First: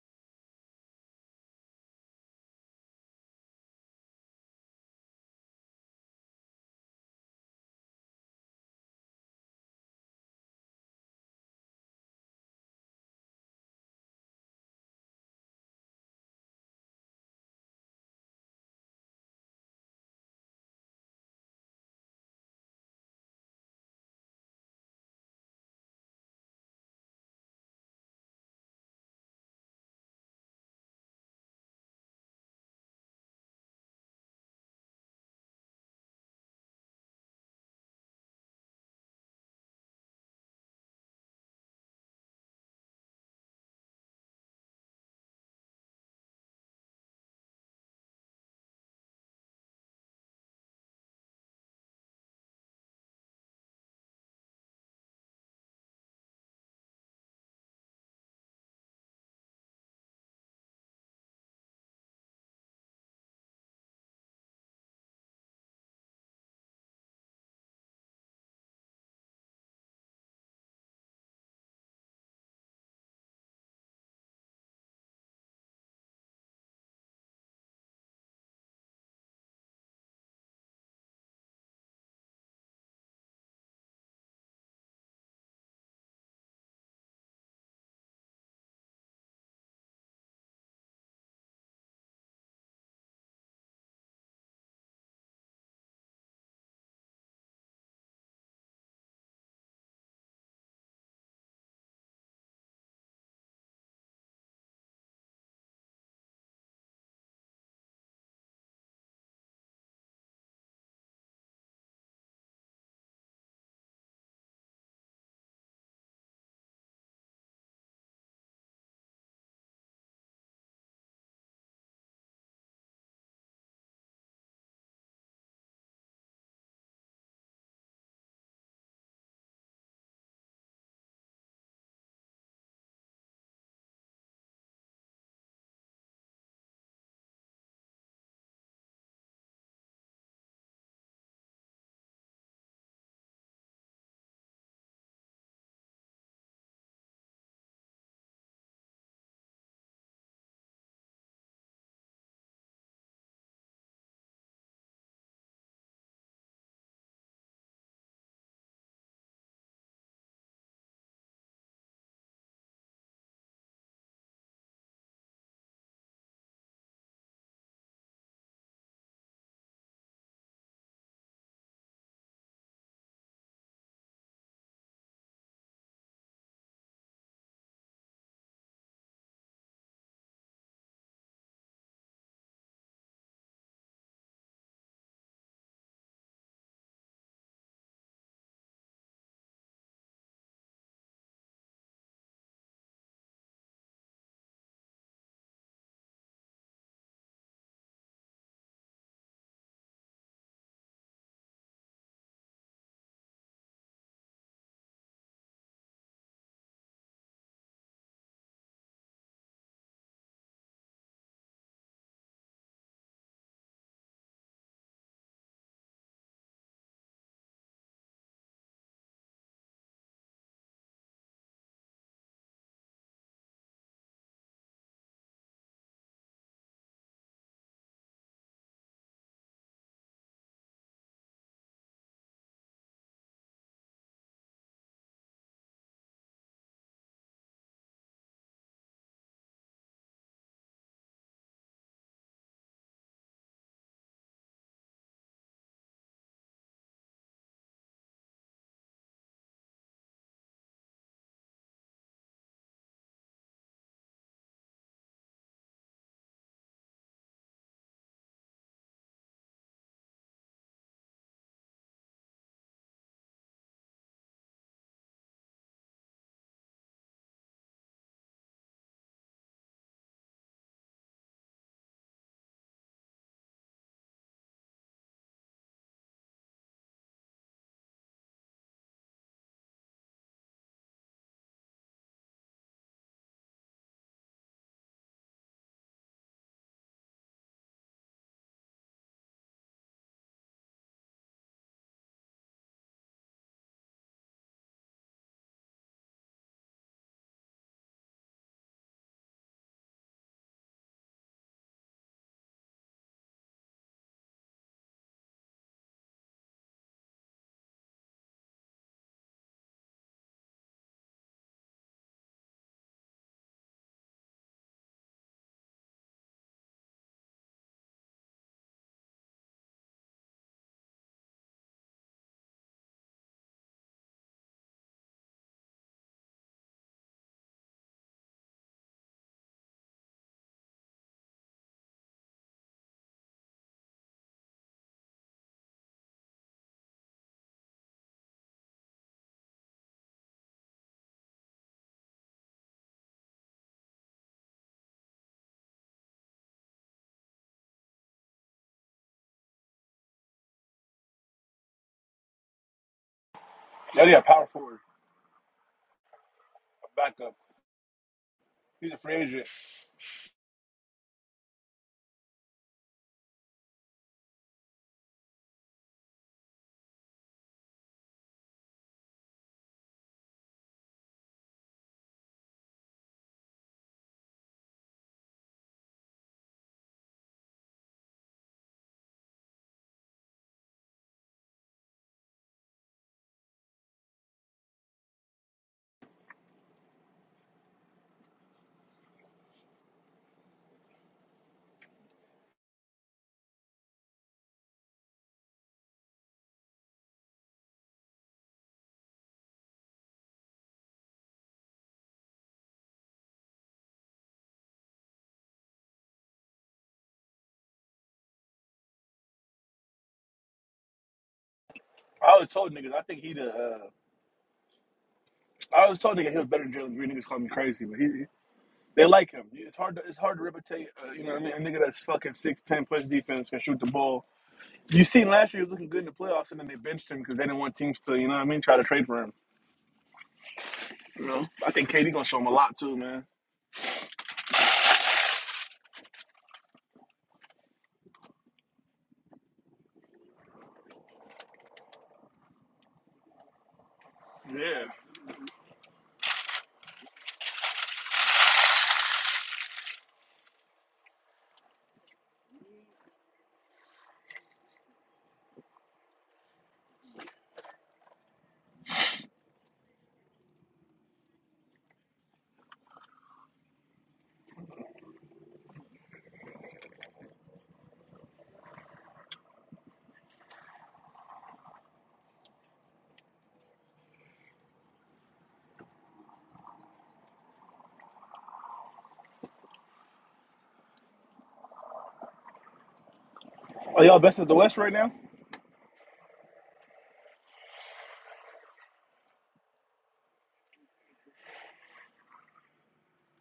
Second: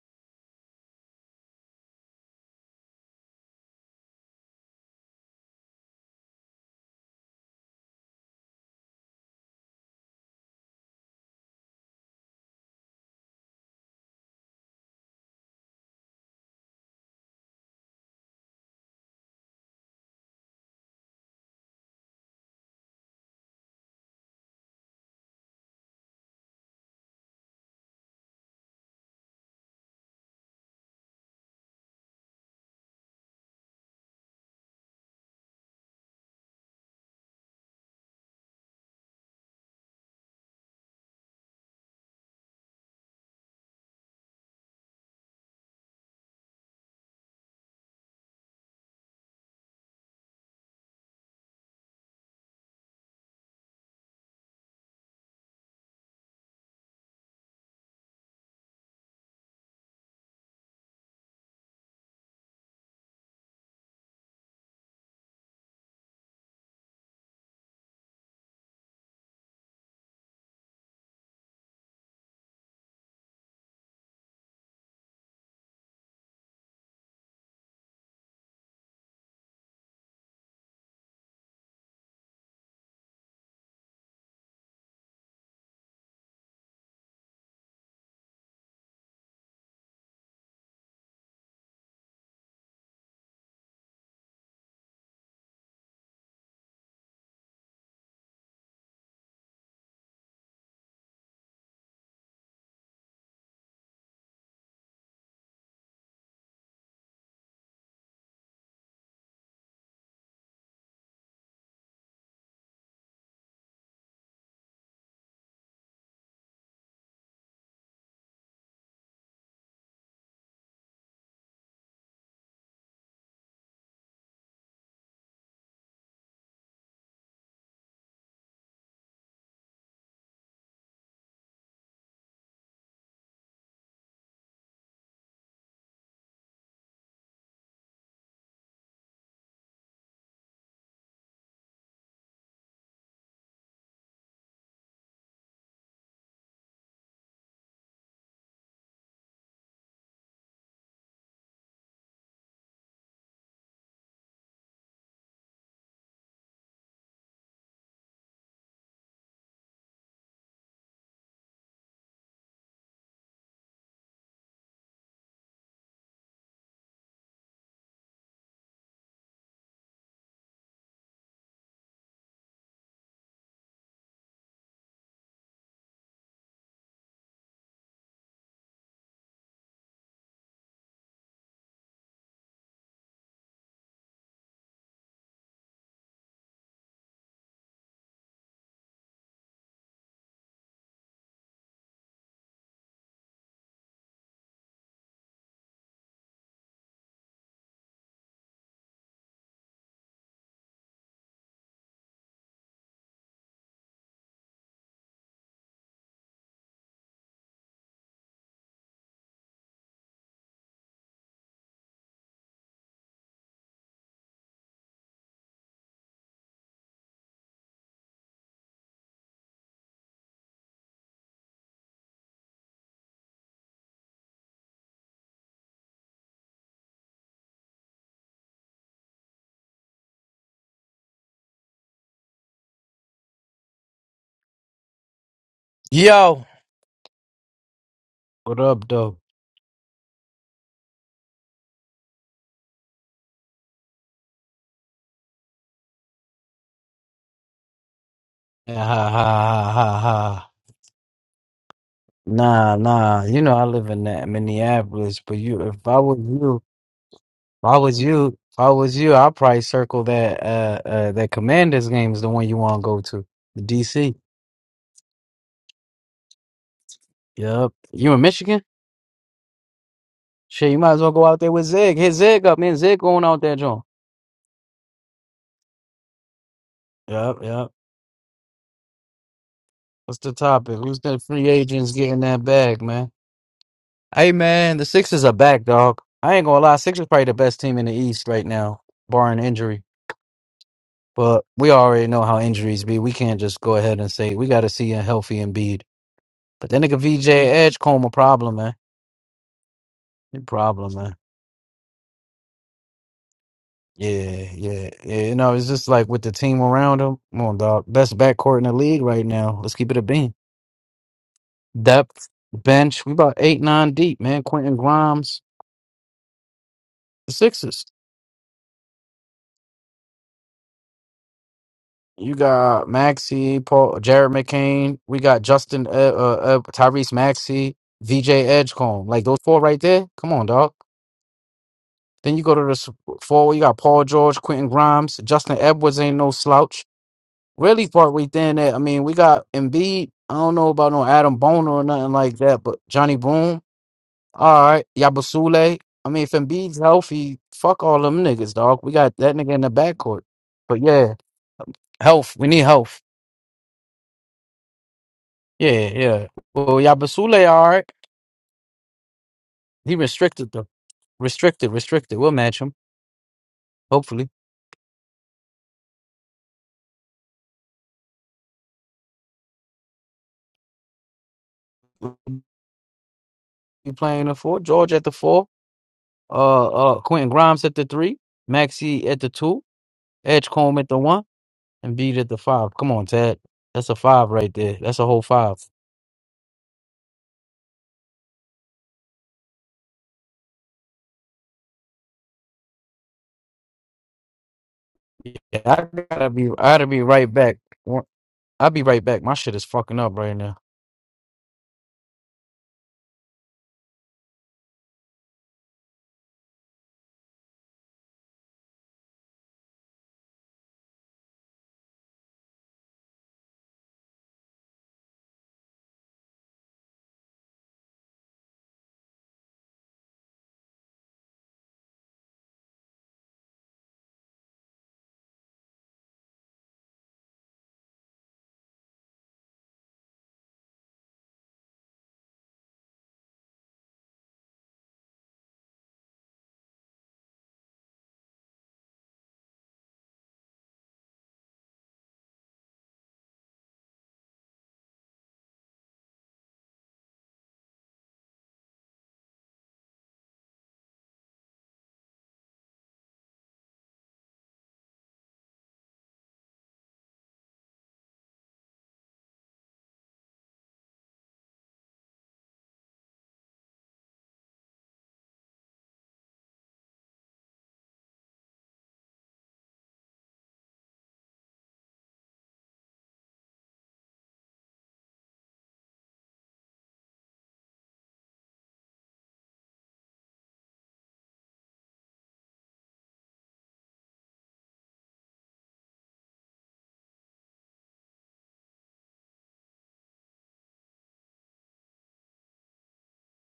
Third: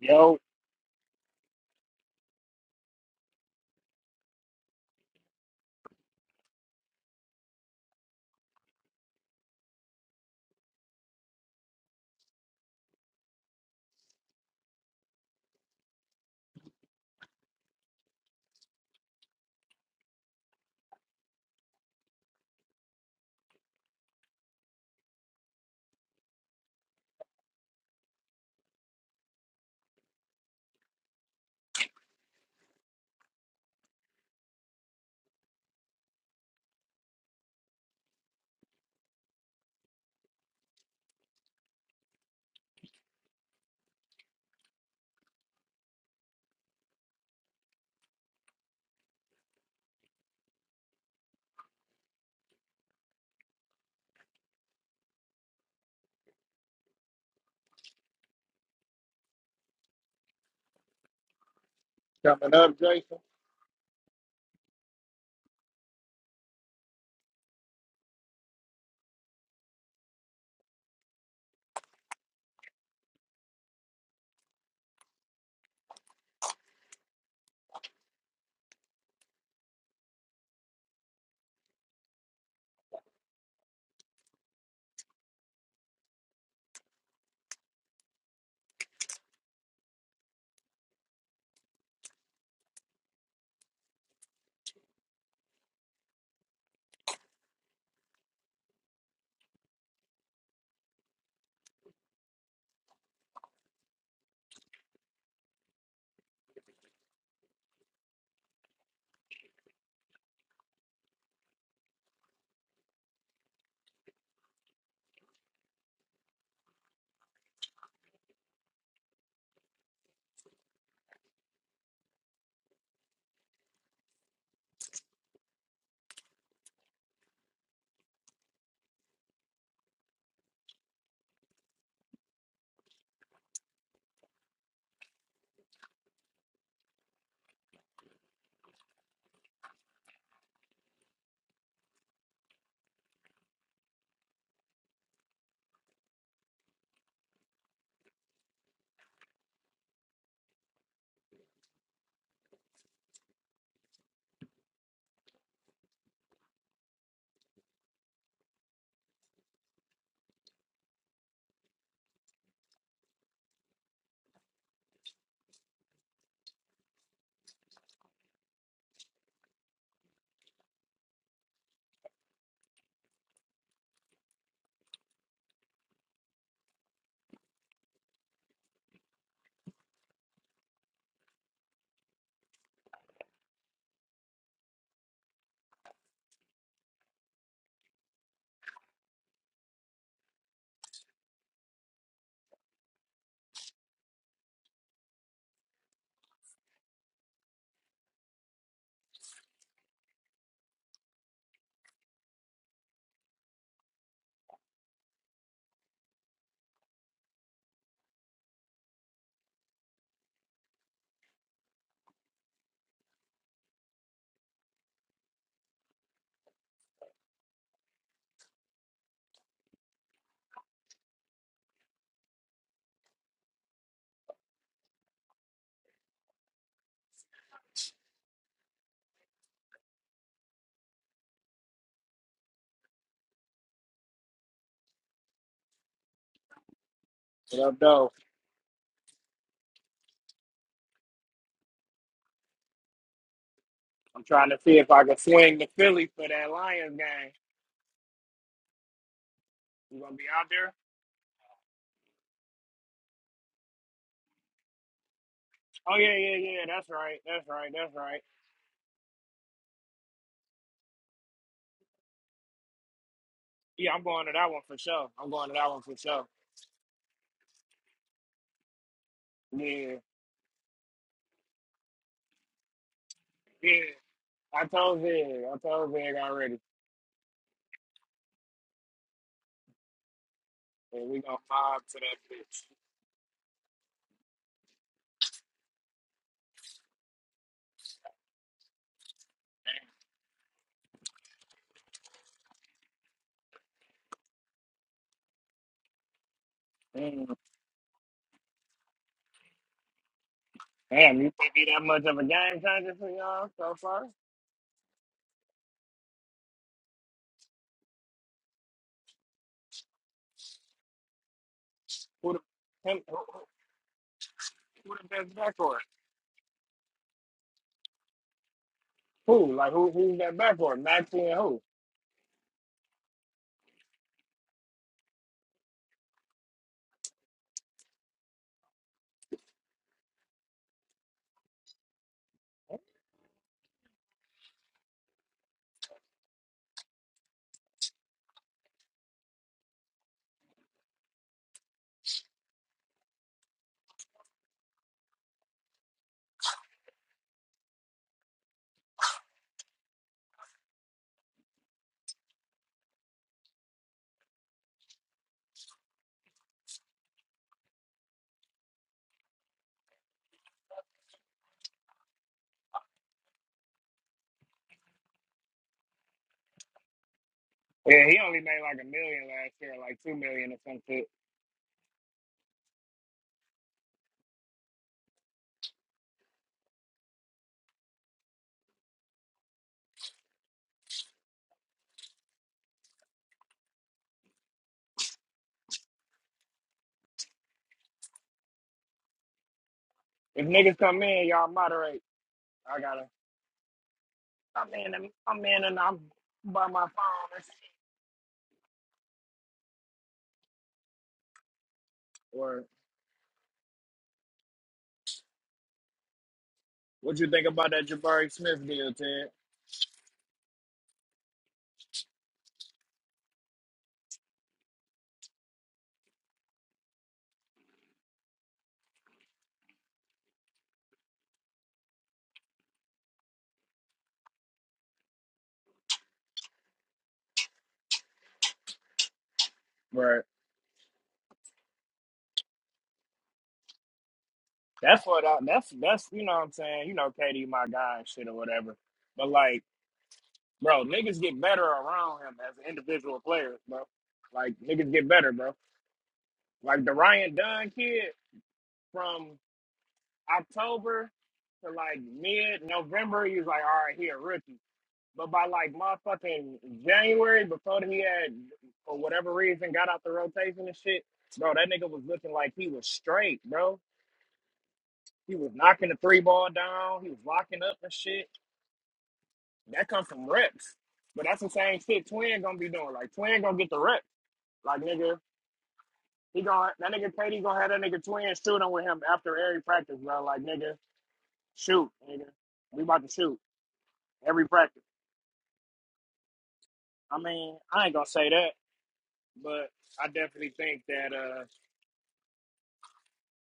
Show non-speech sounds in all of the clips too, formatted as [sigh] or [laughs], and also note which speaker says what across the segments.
Speaker 1: Yo, coming up, Jason.
Speaker 2: Yo,
Speaker 1: What up, though?
Speaker 2: What up, though?
Speaker 1: I'm trying to see if I can swing the Philly for that Lions game.
Speaker 2: Ha ha ha ha
Speaker 1: You gonna be out
Speaker 2: ha.
Speaker 1: there?
Speaker 2: Nah, nah. You know I live in that Minneapolis, but you, if
Speaker 1: Oh
Speaker 2: I
Speaker 1: yeah,
Speaker 2: was
Speaker 1: yeah,
Speaker 2: you,
Speaker 1: yeah.
Speaker 2: if
Speaker 1: That's right. That's right.
Speaker 2: I
Speaker 1: That's
Speaker 2: was
Speaker 1: right.
Speaker 2: you, if I was you, I'd probably circle that uh, uh that Commanders game is the one you want to go to, the
Speaker 1: Yeah, I'm
Speaker 2: DC.
Speaker 1: going to that one for sure. I'm going to that one for sure.
Speaker 2: Yup. You in Michigan?
Speaker 1: Yeah,
Speaker 2: Shit, you might as well go out there with Zig. Hit Zig up, man. Zig going out there,
Speaker 1: yeah.
Speaker 2: John.
Speaker 1: I told Vig. I told Vig already.
Speaker 2: Yup, yup. What's the topic? Who's
Speaker 1: And we
Speaker 2: the
Speaker 1: gonna
Speaker 2: free
Speaker 1: mob
Speaker 2: agents
Speaker 1: to that
Speaker 2: getting that
Speaker 1: bitch.
Speaker 2: bag, man? Hey man, the Sixers are back, dog. I ain't gonna lie, Sixers probably the best team in the East right now, barring injury. But we already know how injuries be. We can't just go ahead and say we got to see a healthy Embiid. But then nigga
Speaker 1: Damn,
Speaker 2: VJ
Speaker 1: damn.
Speaker 2: Edgecomb a problem, man. A problem,
Speaker 1: Damn,
Speaker 2: man.
Speaker 1: You think he that much of a game changer for y'all so far?
Speaker 2: Yeah, yeah, yeah. You know, it's just like with the team around him. Come on, dog. Best backcourt in the league right now. Let's keep it a beam. Depth
Speaker 1: Who the him,
Speaker 2: bench. We
Speaker 1: who,
Speaker 2: about
Speaker 1: who
Speaker 2: eight, nine deep, man. Quentin
Speaker 1: who the best
Speaker 2: Grimes,
Speaker 1: backcourt?
Speaker 2: the Sixers.
Speaker 1: Who like who? Who's that backcourt? Maxie and who?
Speaker 2: You got Maxie, Paul, Jared McCain. We got Justin, uh, uh, uh, Tyrese Maxey, VJ Edgecomb. Like those four right there. Come on, dog. Then you go to the s- forward. You got Paul George, Quentin Grimes, Justin Edwards. Ain't no slouch. Really, part right there. and there, I mean, we got Embiid. I don't know about no Adam Boner or nothing like that, but Johnny Boom. All right, Yabusule. I mean, if Embiid's healthy, fuck all them niggas, dog. We got that nigga in the backcourt. But yeah, health. We need health.
Speaker 3: Oh yeah, power forward,
Speaker 2: Yeah, yeah. yeah. Well,
Speaker 3: backup.
Speaker 2: Yabasule, all right.
Speaker 3: He's a free agent.
Speaker 2: He restricted them. Restricted, restricted. We'll match him, hopefully.
Speaker 1: Yeah, he only made like a million last year, like two million or some shit.
Speaker 2: He playing the four. George at the four. Uh, uh, Quentin Grimes at the three. Maxi at the two. Edgecombe at the one. And Beat at the five. Come on, Tad. That's a five right there. That's a whole five.
Speaker 1: If niggas come in, y'all moderate. I gotta. I'm in. and- I'm
Speaker 2: Yeah,
Speaker 1: in, and
Speaker 2: I
Speaker 1: I'm
Speaker 2: gotta be. I
Speaker 1: by my
Speaker 2: gotta be right
Speaker 1: phone. and
Speaker 2: back.
Speaker 1: shit.
Speaker 2: One- I'll be right back. My shit is fucking up right now.
Speaker 1: Or what you think about that Jabari Smith deal, Ted?
Speaker 3: I always told niggas, I think he the. Uh, I always told niggas he was better than Jalen Green. Niggas call me crazy, but he, he- they like him. It's hard to it's hard to replicate. Uh, you know what I mean? A nigga that's fucking six ten plus defense can shoot the ball. You seen last year he was looking good in the playoffs, and then they benched him because they didn't want teams to you know what I mean try to trade for him.
Speaker 1: Right.
Speaker 3: You know, I think KD gonna show him a lot too, man.
Speaker 1: That's what. I, that's that's you know what I'm saying. You know, KD, my guy and shit or whatever. But like, bro, niggas get better around him as individual players, bro. Like
Speaker 3: Yeah.
Speaker 1: niggas get better, bro. Like the Ryan Dunn kid from. October to like mid November, he was like, all right, he a rookie. But by like motherfucking January, before he had, for whatever reason, got out the rotation and shit, bro, that nigga was looking like he was straight, bro. He was knocking the three ball down. He was locking up and shit. That comes from reps. But that's the same shit Twin gonna be doing. Like Twin gonna get the reps. Like nigga, he gonna that nigga KD gonna have that nigga Twin shooting with him after every practice, bro. Like nigga, shoot, nigga. We about to shoot
Speaker 3: Are y'all best of
Speaker 1: every
Speaker 3: the
Speaker 1: practice.
Speaker 3: West right now?
Speaker 1: I mean, I ain't gonna say that, but I definitely think that uh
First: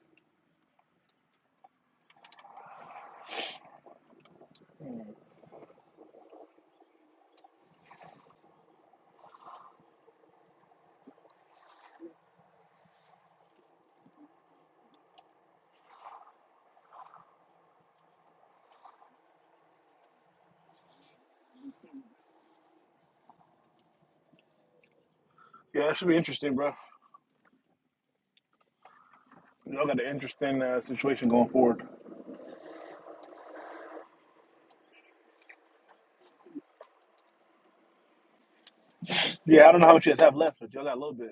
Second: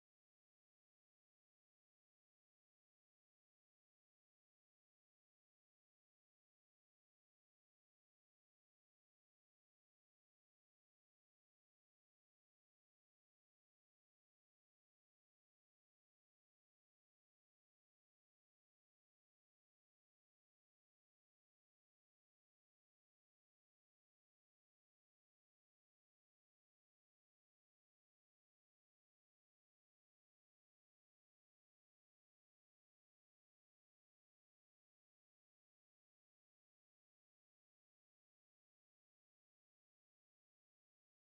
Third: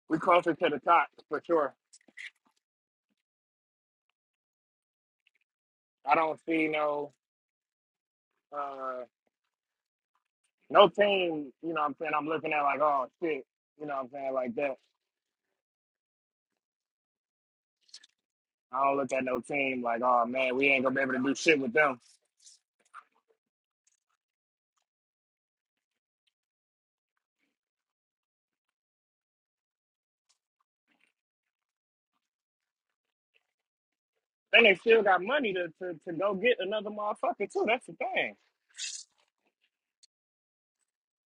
Speaker 1: we closer to the top for sure. I don't see no uh no team, you know what I'm saying, I'm looking at like, oh shit, you know what I'm saying, like that. I don't look at no team like, oh man, we ain't gonna be able to do shit with them.
Speaker 3: Yeah, that should be interesting, bro. Y'all got an interesting uh, situation going forward.
Speaker 1: Then they still got money to, to, to go get another motherfucker too. That's the thing.
Speaker 3: Yeah, I don't know how much you guys have left, but y'all got a little bit.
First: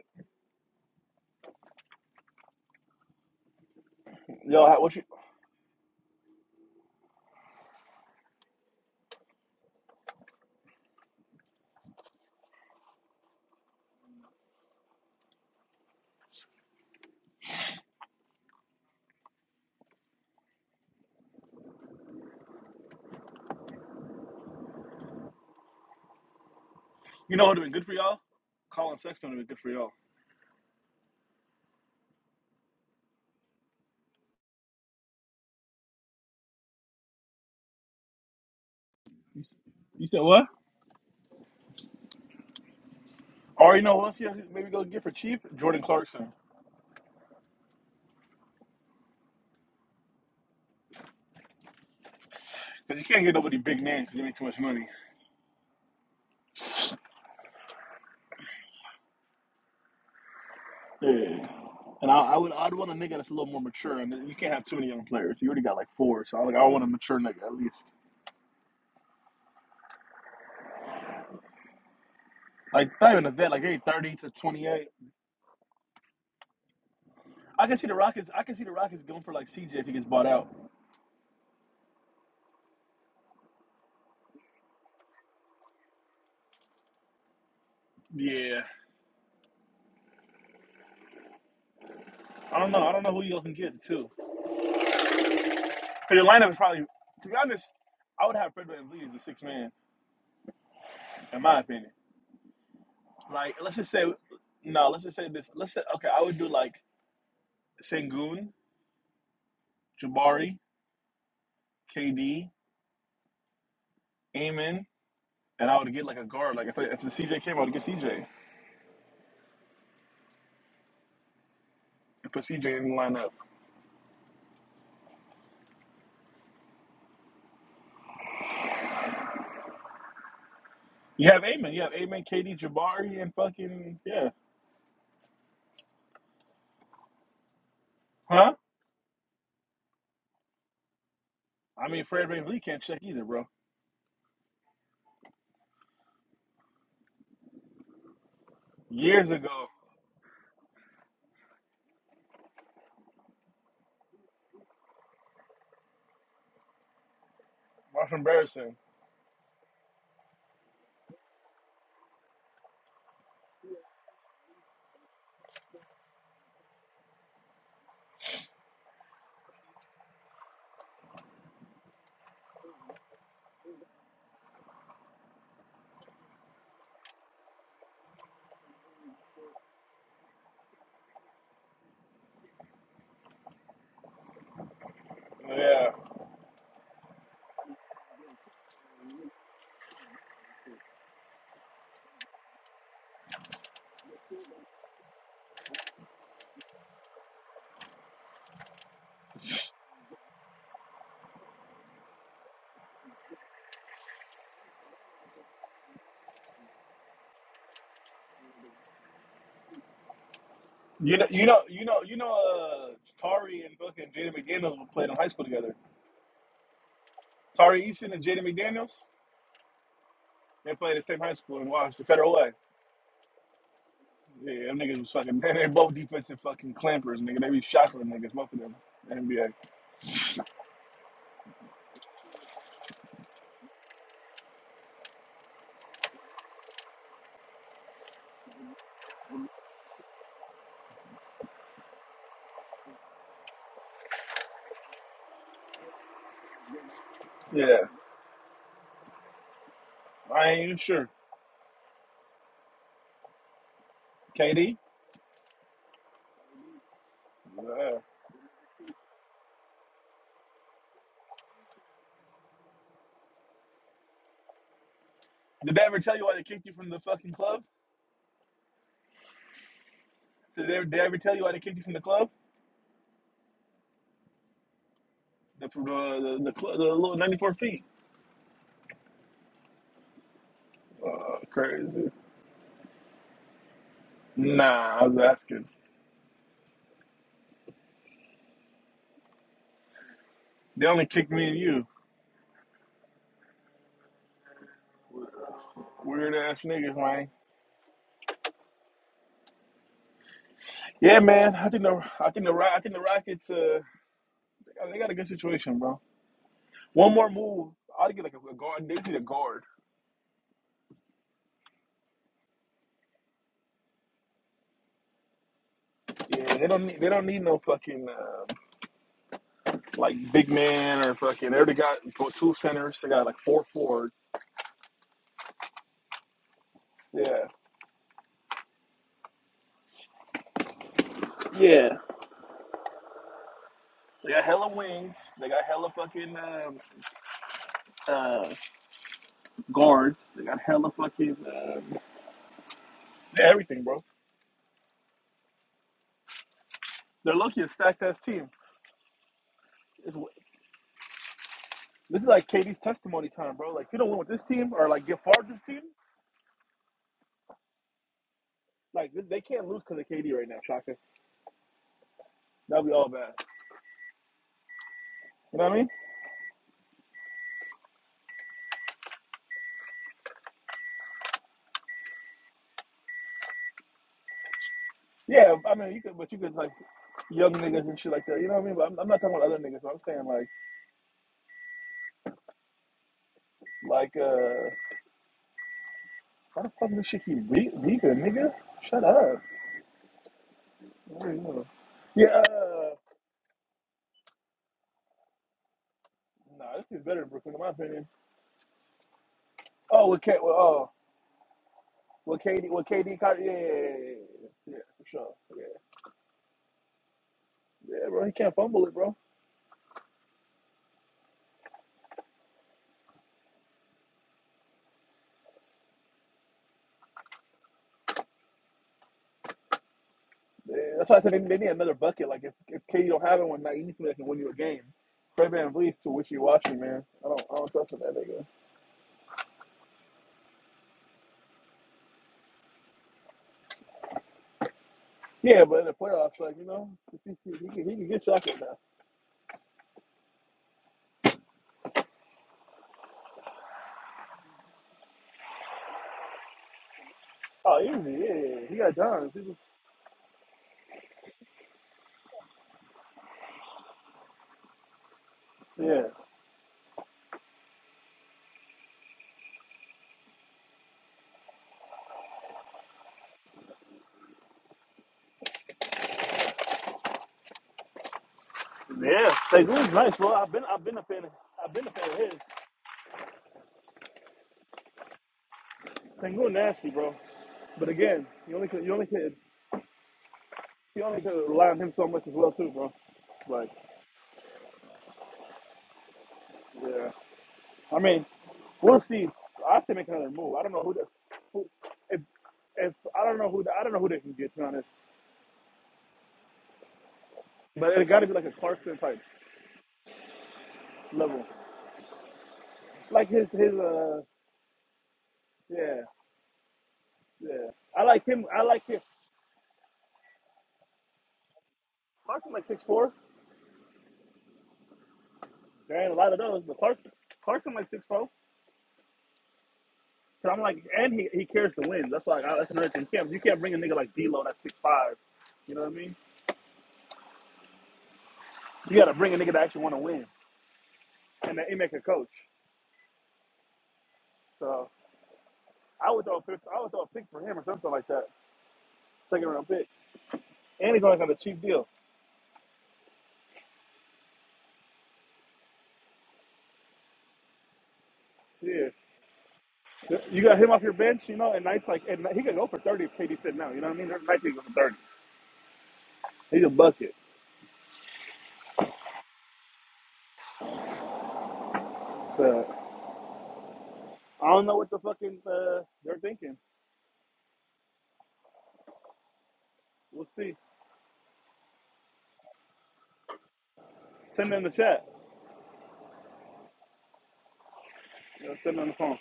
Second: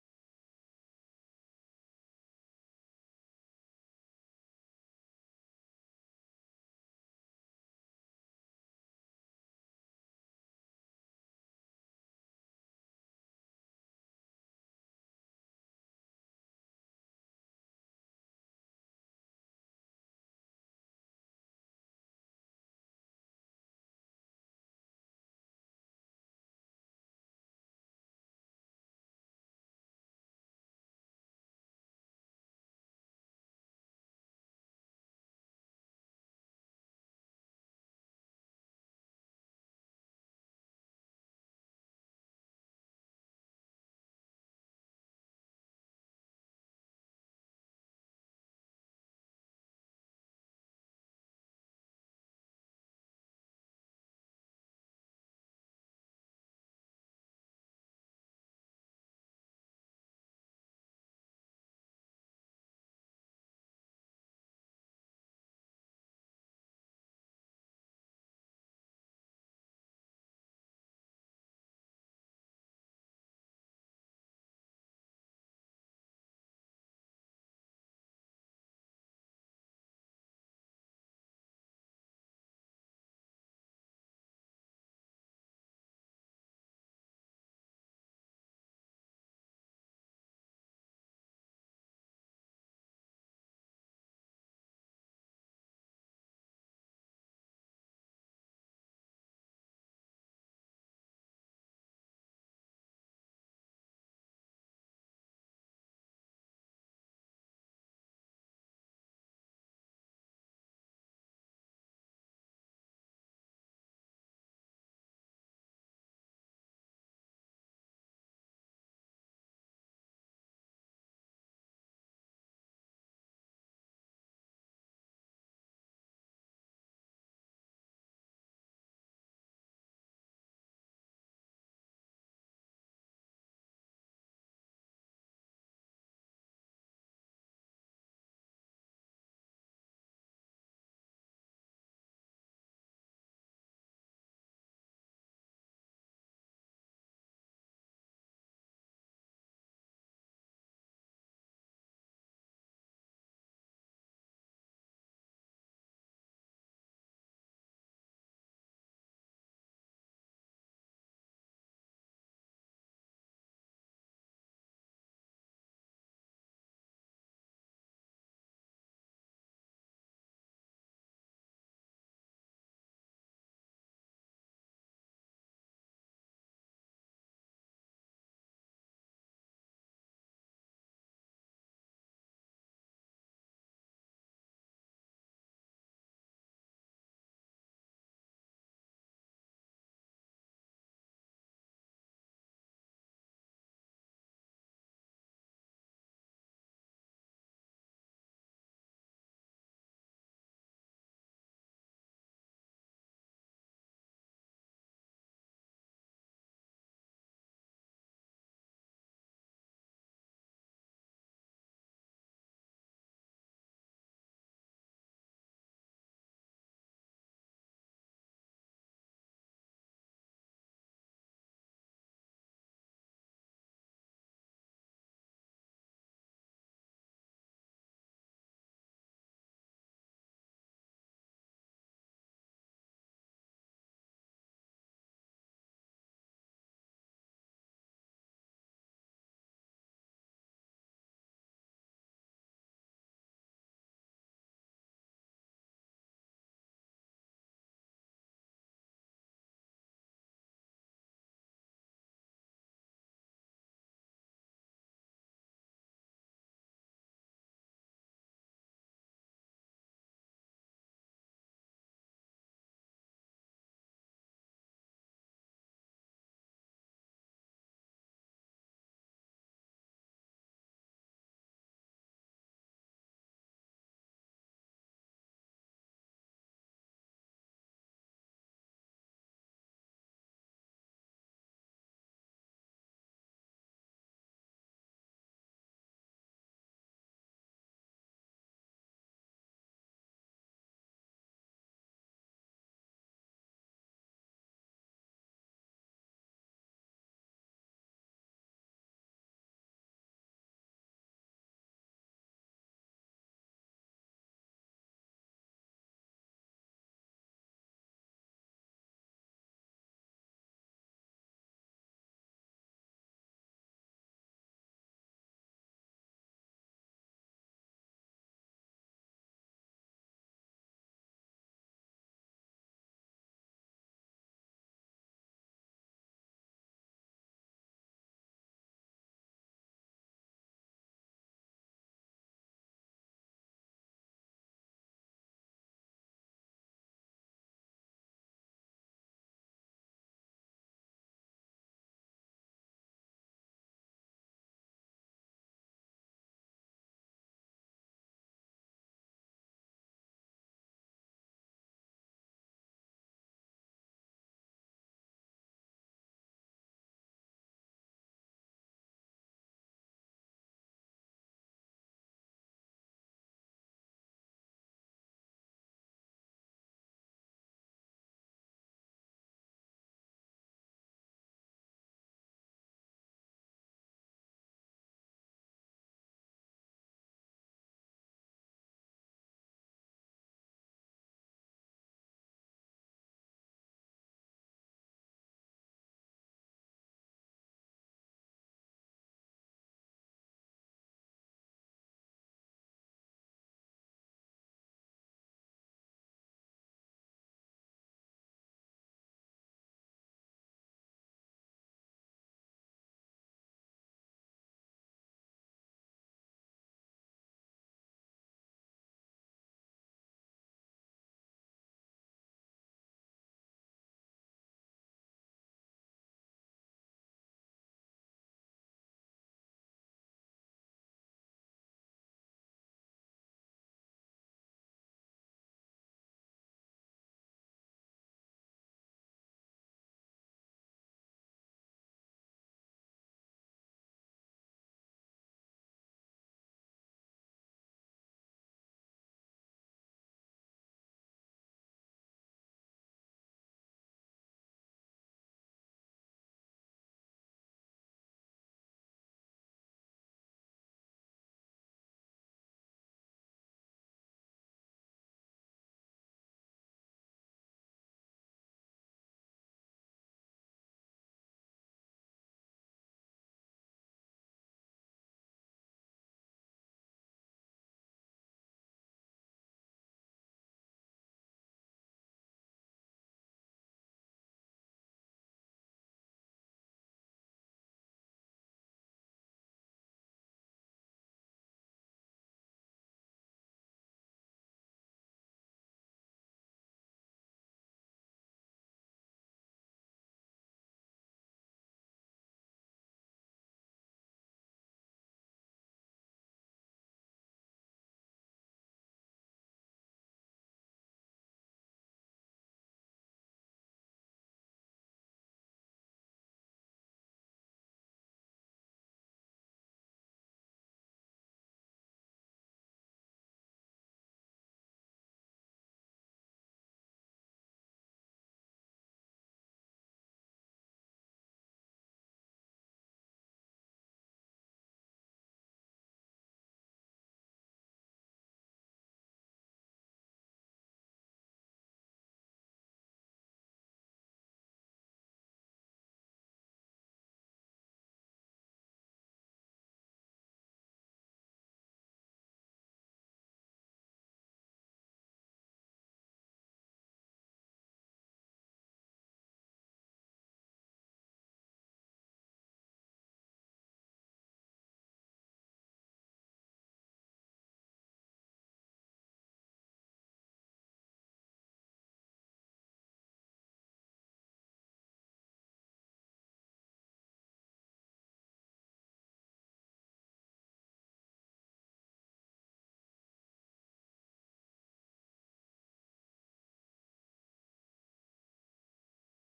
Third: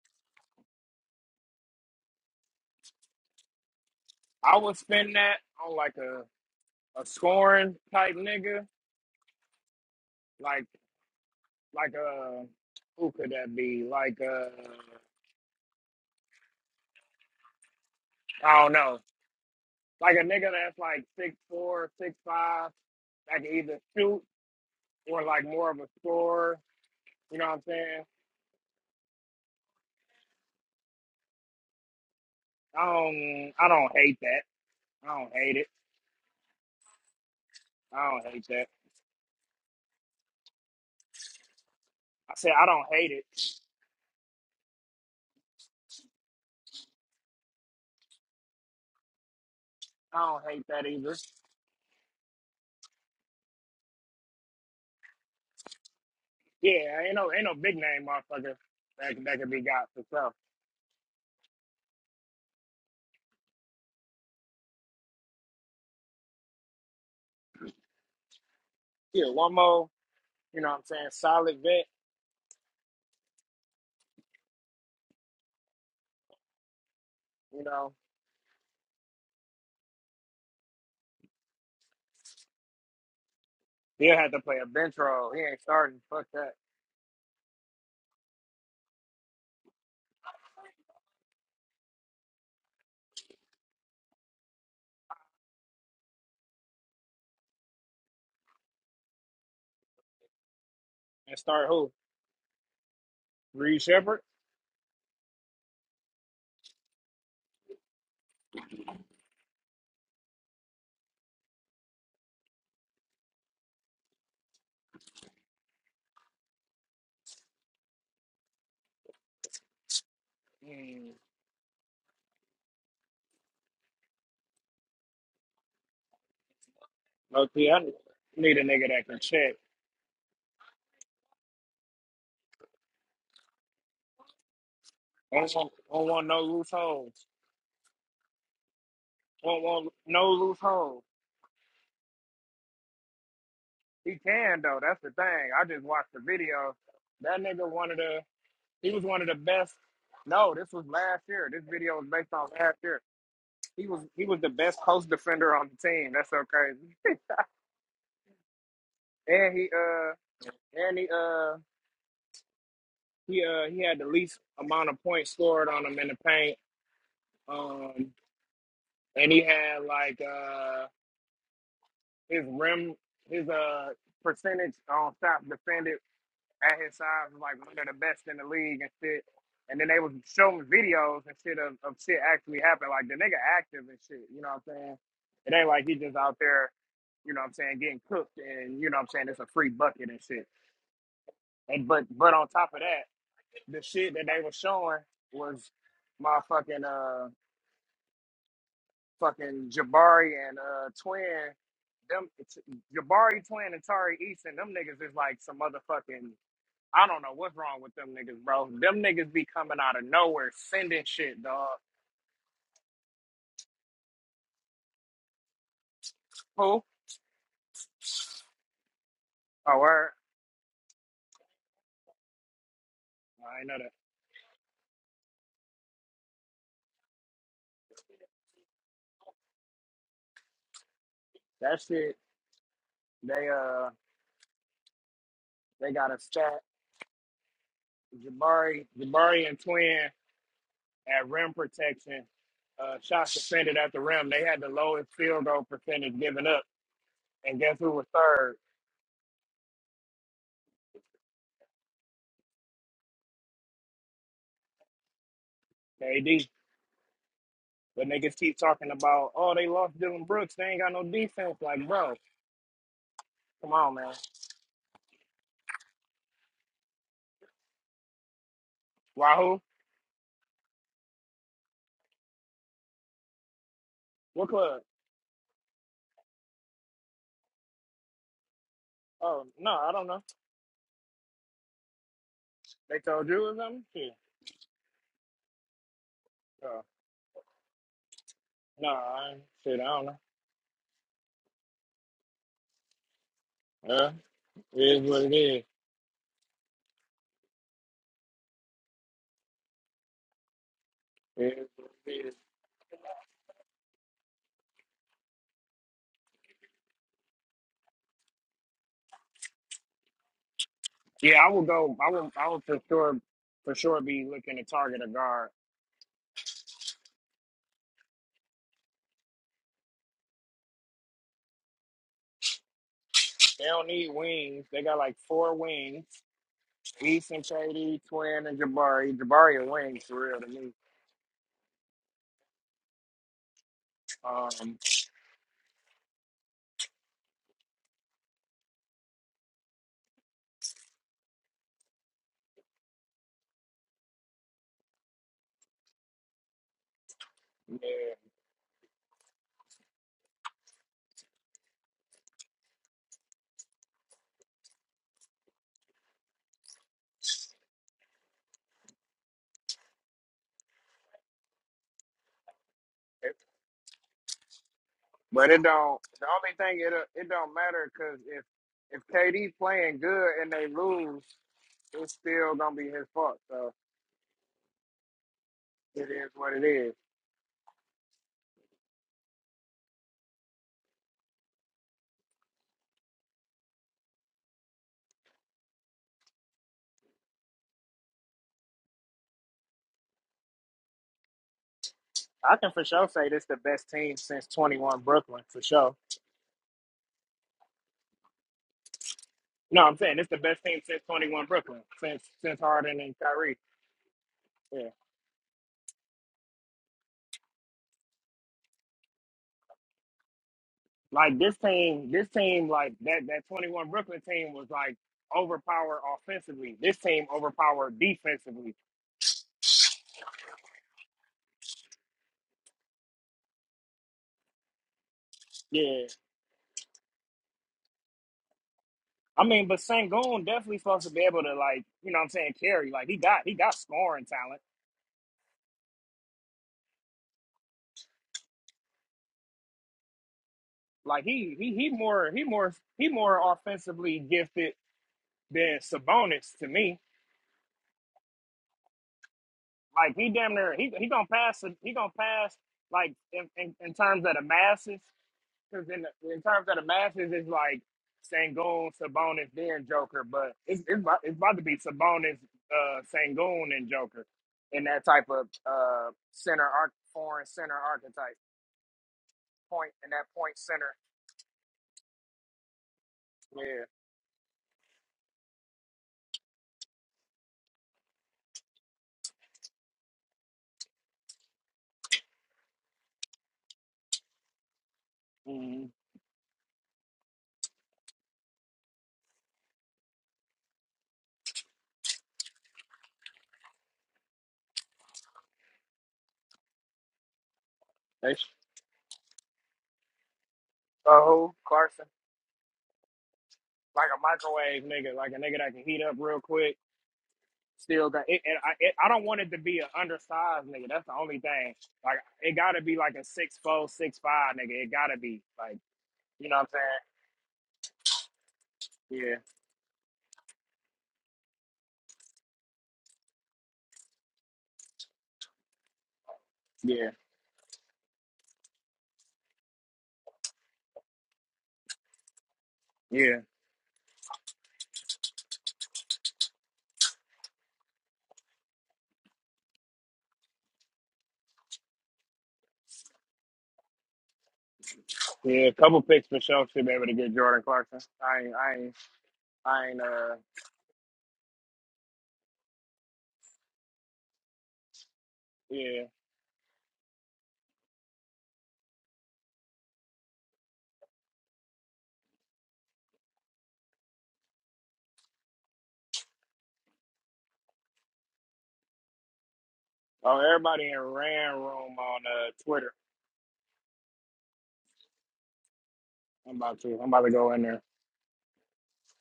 Speaker 1: I
Speaker 3: Y'all,
Speaker 1: would
Speaker 3: how- what you
Speaker 1: spend that on like a, a scoring type nigga, like like a who could that be? Like uh I don't know Like a nigga that's like six four, six five, that can either shoot or like more of a scorer.
Speaker 3: You
Speaker 1: You
Speaker 3: know
Speaker 1: know what
Speaker 3: what would have
Speaker 1: I'm
Speaker 3: been good for
Speaker 1: saying?
Speaker 3: y'all? Colin Sexton would have been good for y'all.
Speaker 1: I don't I don't hate that. I don't hate it. I don't hate that.
Speaker 3: You, you said what?
Speaker 1: I said I don't hate it.
Speaker 3: Or you know what else? Yeah, maybe go get for cheap Jordan Clarkson
Speaker 1: I don't hate that either.
Speaker 3: because you can't get nobody big name because you make too much money.
Speaker 1: Yeah, ain't no ain't no big name motherfucker that that can be got for sure.
Speaker 3: Yeah. And I, I would I'd want a nigga that's a little more mature. And you can't have too many young players. You already got like four, so I like I want a mature nigga at least.
Speaker 1: Yeah, one more, you know what I'm saying, solid vet,
Speaker 3: Like not even a vet, like hey, thirty to twenty eight.
Speaker 1: you
Speaker 3: I can see
Speaker 1: know.
Speaker 3: the Rockets. I can see the Rockets going for like CJ if he gets bought out.
Speaker 1: He'll have to play a bench role. He ain't starting. Fuck that.
Speaker 3: Yeah, I don't know. I don't know who you all can get too. 'Cause Your lineup is probably, to be honest, I would have Fred VanVleet as a six man
Speaker 1: And
Speaker 3: in my
Speaker 1: start
Speaker 3: opinion.
Speaker 1: who?
Speaker 3: Like, let's
Speaker 1: Reed
Speaker 3: just say,
Speaker 1: Shepard?
Speaker 3: no, let's just say this. Let's say, okay, I would do like Sengun, Jabari, KD, Amen, and I would get like a guard. Like, if, if the CJ came, I would get CJ.
Speaker 1: Mm,
Speaker 3: And put CJ in the lineup.
Speaker 1: low key, I need a nigga that can check.
Speaker 3: You have Amen. You have Amen, KD, Jabari, and fucking, yeah.
Speaker 1: will not want, don't want no loose holes.
Speaker 3: Huh?
Speaker 1: Won't want no loose holes.
Speaker 3: I mean, Fred VanVleet can't check either, bro.
Speaker 1: He can though. That's the thing. I just watched the video. That nigga one of the. He was one of
Speaker 3: Years
Speaker 1: the
Speaker 3: ago.
Speaker 1: best. No, this was last year. This video was based on last year. He was he was the best post defender on the team. That's so crazy.
Speaker 3: That's embarrassing.
Speaker 1: And he uh and he uh he uh he had the least amount of points scored on him in the paint. Um and he had like uh his rim his uh percentage on stop defended at his size was like one of the best in the league and shit. And then they was showing videos and shit of, of shit actually happened. Like the nigga active and shit, you know what I'm saying? It ain't like
Speaker 3: Yeah.
Speaker 1: he just out there, you know what I'm saying, getting cooked and you know what I'm saying, it's a free bucket and shit. And but but on top of that, the shit that they were showing was my fucking uh fucking Jabari and uh twin them Jabari twin and Tari Easton, them niggas is like some motherfucking I don't know what's wrong with them niggas, bro. Them niggas be coming out of nowhere sending
Speaker 3: You know,
Speaker 1: shit,
Speaker 3: you know,
Speaker 1: dog.
Speaker 3: you know, you know, uh, Tari and fucking Jaden McDaniels played in high school together.
Speaker 1: Who?
Speaker 3: Tari Eason and Jaden McDaniels,
Speaker 1: Oh, word.
Speaker 3: they played at the same high school in Washington, Federal Way.
Speaker 1: I ain't know that.
Speaker 3: Yeah, them niggas was fucking. [laughs] They they both defensive fucking clampers, nigga. They be shackling niggas, both of them. NBA.
Speaker 1: That shit. They uh, they got a stat. Jabari, Jabari and Twin at rim protection. Uh, shots defended at the rim. They had the lowest field goal percentage given up. And guess
Speaker 3: Yeah,
Speaker 1: who was third?
Speaker 3: I ain't even sure. KD.
Speaker 1: KD.
Speaker 3: Yeah.
Speaker 1: But niggas keep talking about, oh, they lost Dylan Brooks. They ain't got no defense. Like, bro, come on, man.
Speaker 3: Did they ever tell you why they kicked you from the fucking club?
Speaker 1: Wahoo?
Speaker 3: Did they, did they ever tell you why they kicked you from the club?
Speaker 1: What club?
Speaker 3: The the the, the, cl- the little ninety four feet.
Speaker 1: Oh, no, I don't know.
Speaker 3: Uh, crazy.
Speaker 1: They told you or something? Shit.
Speaker 3: Nah, I was asking.
Speaker 1: Yeah. Nah, I ain't- shit, I don't know.
Speaker 3: They only kicked me and you.
Speaker 1: Yeah, it is what it is.
Speaker 3: Weird ass niggas, man. Yeah, man.
Speaker 1: It is
Speaker 3: I think
Speaker 1: what
Speaker 3: the
Speaker 1: it
Speaker 3: I
Speaker 1: is.
Speaker 3: think the Ro- I think the Rockets. Uh, they got they got a good situation, bro. One more move. I'd get like a, a guard. They need a guard.
Speaker 1: Yeah, I would go. I would. I would for sure, for sure, be looking to target a guard.
Speaker 3: Yeah, they don't need they don't need no fucking uh, like big man or fucking. They already got two centers. They got like four
Speaker 1: They don't need
Speaker 3: forwards.
Speaker 1: wings. They got like four wings: Easton,
Speaker 3: Yeah,
Speaker 1: KD, Twin, and Jabari. Jabari and wings for real to me.
Speaker 3: Yeah. they got hella
Speaker 1: Um,
Speaker 3: wings. They got hella fucking um, uh, guards. They got hella fucking um, everything, bro. They're lucky a stacked
Speaker 1: yeah,
Speaker 3: ass team. It's, this is like KD's testimony time, bro. Like if you don't win with this team or like get far with this team, like they they can't lose because of KD right now, Shaka. That'll be all bad.
Speaker 1: It- but
Speaker 3: You
Speaker 1: it
Speaker 3: know what I mean?
Speaker 1: don't. The only thing it uh, it don't matter because if if KD playing good and they lose, it's still gonna be his fault. So
Speaker 3: Yeah, I mean, you
Speaker 1: it
Speaker 3: could,
Speaker 1: is
Speaker 3: but you could
Speaker 1: what it
Speaker 3: like
Speaker 1: is.
Speaker 3: young niggas and shit like that. You know what I mean? But I'm, I'm not talking about other niggas. But I'm saying like, like, uh, why the fuck does shit keep be- Vika, nigga? Shut up. What are you doing? Yeah,
Speaker 1: I can for
Speaker 3: uh,
Speaker 1: sure say this the best team since 21 Brooklyn for sure.
Speaker 3: nah, this is better than Brooklyn in my opinion.
Speaker 1: No, I'm
Speaker 3: Oh,
Speaker 1: saying
Speaker 3: with
Speaker 1: it's
Speaker 3: K,
Speaker 1: the
Speaker 3: well,
Speaker 1: best team
Speaker 3: oh,
Speaker 1: since 21 Brooklyn, since
Speaker 3: with
Speaker 1: since
Speaker 3: KD, with
Speaker 1: Harden
Speaker 3: KD,
Speaker 1: and
Speaker 3: Ky- yeah,
Speaker 1: Kyrie.
Speaker 3: yeah, yeah, yeah, yeah, yeah, yeah,
Speaker 1: Yeah,
Speaker 3: for sure, yeah, yeah, bro, he can't fumble it, bro.
Speaker 1: like this team, this team, like that that 21 Brooklyn team was like overpowered offensively. This team overpowered defensively.
Speaker 3: Yeah, that's why I said they, they need another bucket. Like if if KD don't have it one night, you need somebody that can win you a game. Fred Van Vliet's
Speaker 1: Yeah,
Speaker 3: too wishy washy, man. I don't, I don't trust in that nigga.
Speaker 1: I mean, but Sangoon definitely supposed to be able to like, you know, what I'm saying carry. Like he got he got scoring talent.
Speaker 3: Yeah, but in the playoffs, like you know, [laughs] he, he, he, can, he can get Shaq right now.
Speaker 1: Like he he he more he more he more offensively gifted than Sabonis to me
Speaker 3: Oh, easy, yeah. yeah, yeah. He got John. He just,
Speaker 1: Like he damn near he he gonna pass it- he gonna pass like in, in, in terms of the masses because
Speaker 3: yeah,
Speaker 1: in the, in terms of the masses it's like Sangoon, Sabonis, then Joker, but it's it's about, it's about to be Sabonis, uh, Sangoon, and Joker in that type of uh center arc foreign center archetype
Speaker 3: yeah. Sengun's
Speaker 1: point in
Speaker 3: nice,
Speaker 1: that
Speaker 3: bro. I've
Speaker 1: point
Speaker 3: been, I've been
Speaker 1: center.
Speaker 3: a fan. Of, I've been a fan of his.
Speaker 1: Yeah.
Speaker 3: Sengun nasty, bro. But again, you only could, you only could, you only could rely on him so much as well, too, bro. Like,
Speaker 1: Mm-hmm.
Speaker 3: yeah. I mean, we'll see. I still make another move. I don't know who the, who, if, if I don't know who the, I don't know who they can get to be honest. But it got to be
Speaker 1: They,
Speaker 3: like a
Speaker 1: sh-
Speaker 3: Clarkson type
Speaker 1: Uh,
Speaker 3: level,
Speaker 1: who Carson?
Speaker 3: like his his
Speaker 1: Like a
Speaker 3: uh
Speaker 1: microwave nigga, like a nigga that can
Speaker 3: yeah.
Speaker 1: heat up real quick
Speaker 3: Yeah, I
Speaker 1: Still got
Speaker 3: like
Speaker 1: it,
Speaker 3: him.
Speaker 1: and
Speaker 3: I
Speaker 1: I,
Speaker 3: like
Speaker 1: it,
Speaker 3: him.
Speaker 1: I don't want it to be an undersized nigga. That's the only thing. Like
Speaker 3: Clarkson
Speaker 1: it
Speaker 3: like
Speaker 1: got to
Speaker 3: six
Speaker 1: be
Speaker 3: four.
Speaker 1: like a six four, six five nigga. It got to be like
Speaker 3: There ain't a lot of
Speaker 1: you know
Speaker 3: those,
Speaker 1: what
Speaker 3: but Clark
Speaker 1: I'm
Speaker 3: Clarkson like six four.
Speaker 1: saying?
Speaker 3: Cause I'm like, and he, he cares to win. That's why I, that's another thing. You can't, you can't bring a nigga like D'Lo that's six five. You know what I mean?
Speaker 1: Yeah,
Speaker 3: You gotta bring a nigga that actually want to win and that he make a coach.
Speaker 1: yeah, yeah,
Speaker 3: So I would throw a fifth, I would throw a pick for him or something like that. Second round pick, and he's only got a cheap deal.
Speaker 1: yeah. A couple picks for sure should be able to get Jordan Clarkson. I ain't, I
Speaker 3: Yeah,
Speaker 1: ain't, I ain't. Uh,
Speaker 3: you got him off your bench, you know, and nights like and he could go for thirty if KD said no. You know what I mean? There's nights he could go for thirty.
Speaker 1: yeah.
Speaker 3: He's a bucket. So. I don't know what the fucking uh, they're thinking. We'll
Speaker 1: Oh,
Speaker 3: see.
Speaker 1: everybody in Ran Room on uh Twitter.
Speaker 3: Send me in the chat.
Speaker 1: I'm about to, I'm about to go in there.
Speaker 3: Yeah, send me on the phone.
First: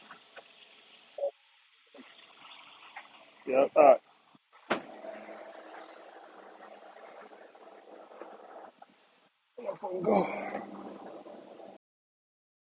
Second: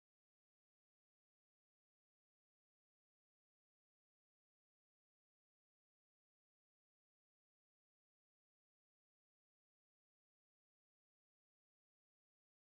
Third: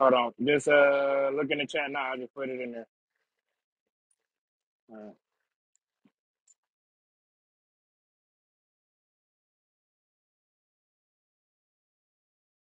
Speaker 1: Hold on, just uh, look in the chat now. I just put it in there.
Speaker 3: Yeah. All right.
Speaker 1: Uh,
Speaker 3: Go.